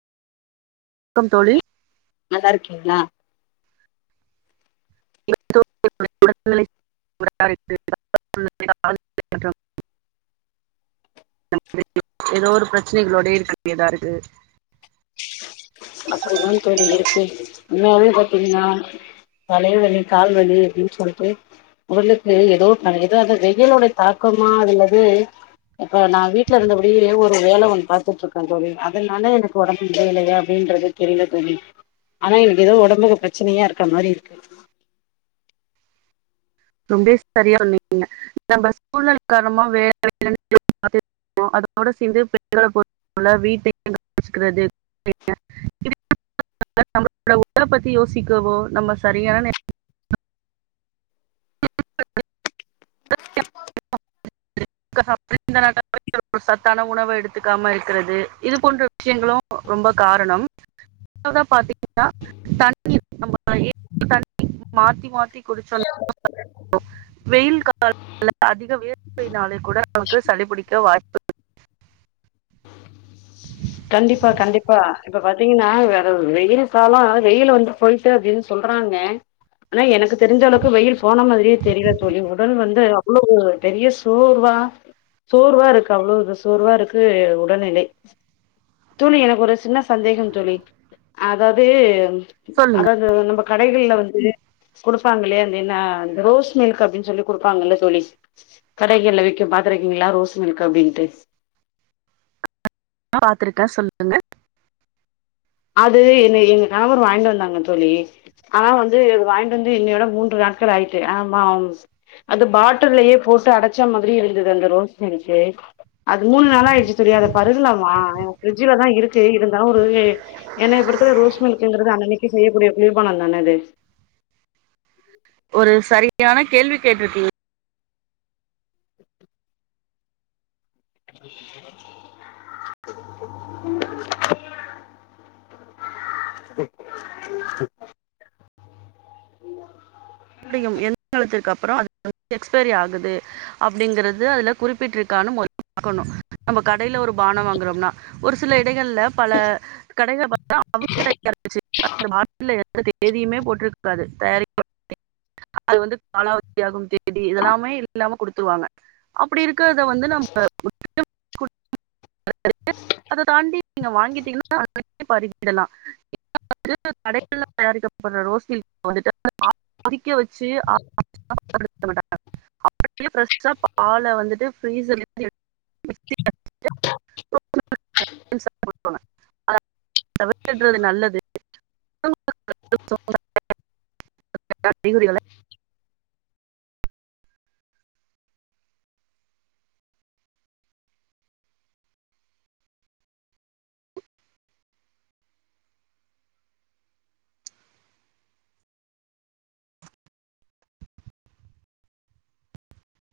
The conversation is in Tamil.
க்கம் தோழி நல்லார்கீங்களா [unintelligible] எதோ ஒரு பிரச்சனைகளோடே இருக்க வேண்டியதா இருக்கு அப்பிடி தா தோழி இருக்கு உண்மைலியே பாத்தீங்கன்னா தலைவலி கால்வலி அப்பிடின் சொல்ட்டு உடலுக்கு எதோ க எதோ அது வெய்யிலோட தாக்கமா அல்லது இப்ப நா வீட்ல இருந்தபடியே ஒரு வேல ஒன்னு பாத்துட்டு இருக்கே தோழி அதனால எனக்கு ஒடம்பு முடியலையா அப்பிடின்றது தெரியல தோழி ஆனா எனக்கு எதோ ஒடம்புக்கு பிரச்சனையா இருக்க மாரி இருக்கு ரொம்பே சரியா சொன்னிங்க நம்ம சூழ்நிலை காரணமா வேலை வே அதோட சேர்ந்து பெண்கள பொறுத்த வீட்டையு கவனிச்சிக்கிறது [unintelligible] நம்மளோ உடல பத்தி யோசிக்கவோ நம்ம சரியான [unintelligible] [inaudible] சத்தான உணவை எடுத்துக்காம இருக்கிறது இது போன்ற விஷயங்களு ரொம்ப காரணம் [inaudible] பாத்தீங்கன்னா தண்ணி நம்ம தண்ணீர் மாத்தி மாத்தி குடிச்சோ [inaudible] வெயில் [inaudible] அதிக வேர்வை நாளா கூட நமக்கு சளிபிடிக்க வாய்ப்பு [inaudible] கண்டிப்பா கண்டிப்பா இப்ப பாத்தீங்கன்னா வேற வெயில் கால வெயிலில் வந்து போயிட்டு அப்படின்னு சொல்றாங்க ஆனா எனக்கு தெரிச அளவுக்கு வெயில் போன மாதிரியே தெரியவ தோழி உடல் வந்து அவ்வளோ பெரிய சோர்வா சோர்வா இருக்கு அவ்வளவு ஒரு சோர்வா இருக்கு உடல்நிலை தோழி எனக்கு ஒரு சின்ன சந்தேகம் தோழி அதாவது சொல்லுங்க அதாவது நம்ம கடைகள்ல வந்து குடுப்பாங்களையே அந்த என்ன அந்த ரோஸ் மில்க் அப்படின்னு சொல்லி குடுப்பாங்கல்ல சொல்லி கடைகள்ல விற்கு பாத்துருக்கீங்களா ரோஸ் மில்க் அப்படின்ட்டு நா பாத்தருக்கே சொல்லுங்க அது என்ன எங்க நபர் வாங்கிட்டு வந்தாங்க தோழி ஆனா வந்து அது வாங்கிட்டு வந்து என்னையோட மூன்று நாட்கள் ஆயிட்டு ஆமா [unintelligible] அது பாட்டல்லயே போட்டு அடைச்சா மாதிரி இருந்தது அந்த ரோஸ் மில்க்கு அது மூணு நாள ஆயிடுச்சு தோழி அத பருகலாமா ஃபிரிடட்ஜ்லதா இருக்கு இருந்தாலு ஒரு ஏன்னா இப்ப இருக்கிற ரோஸ் மில்கங்கது அன்னைக்கு செய்யக்கூடிய குளிர்பானம் தான அது ஒரு சரியான கேள்வி கேட்டுருக்கீங் [inaudible] அது எக்ஸ்பைரி ஆகுது அப்படிங்கிறது அதுல குறிப்பிட்ட இருக்கணு முதல்ல பாக்கணு நம்ப கடைல ஒரு பான வாங்கறோம்னா ஒரு சில கடைகள்ல பல கடைங்கள்ல [inaudible] எந்த தேதியுமே போட்டிருக்காது தயாரிக்க அது வந்து காலாவதியகும் தேதி இதெல்லாமே இல்லாம குடுத்துருவாங்க அப்படி இரு இருக்கத வந்து நம்ப [inaudible] [inaudible] [inaudible] அத தாண்டி நீங்க வாங்கிட்டீங்கன்னா [inaudible] பருகிடலா [inaudible] கடைகள்லா தயாரிக்க இப்ப அந்த ரோஸ் மில்க் வந்துட்டு ஆ [inaudible] விக்க வச்சு அ [inaudible] [inaudible] பிரெஷ பால வந்துட்டு ஃப்ரீசரில இருந்துவ [inaudible] தவித்திடறது நல்லது [inaudible] [inaudible] அறிவுரைகள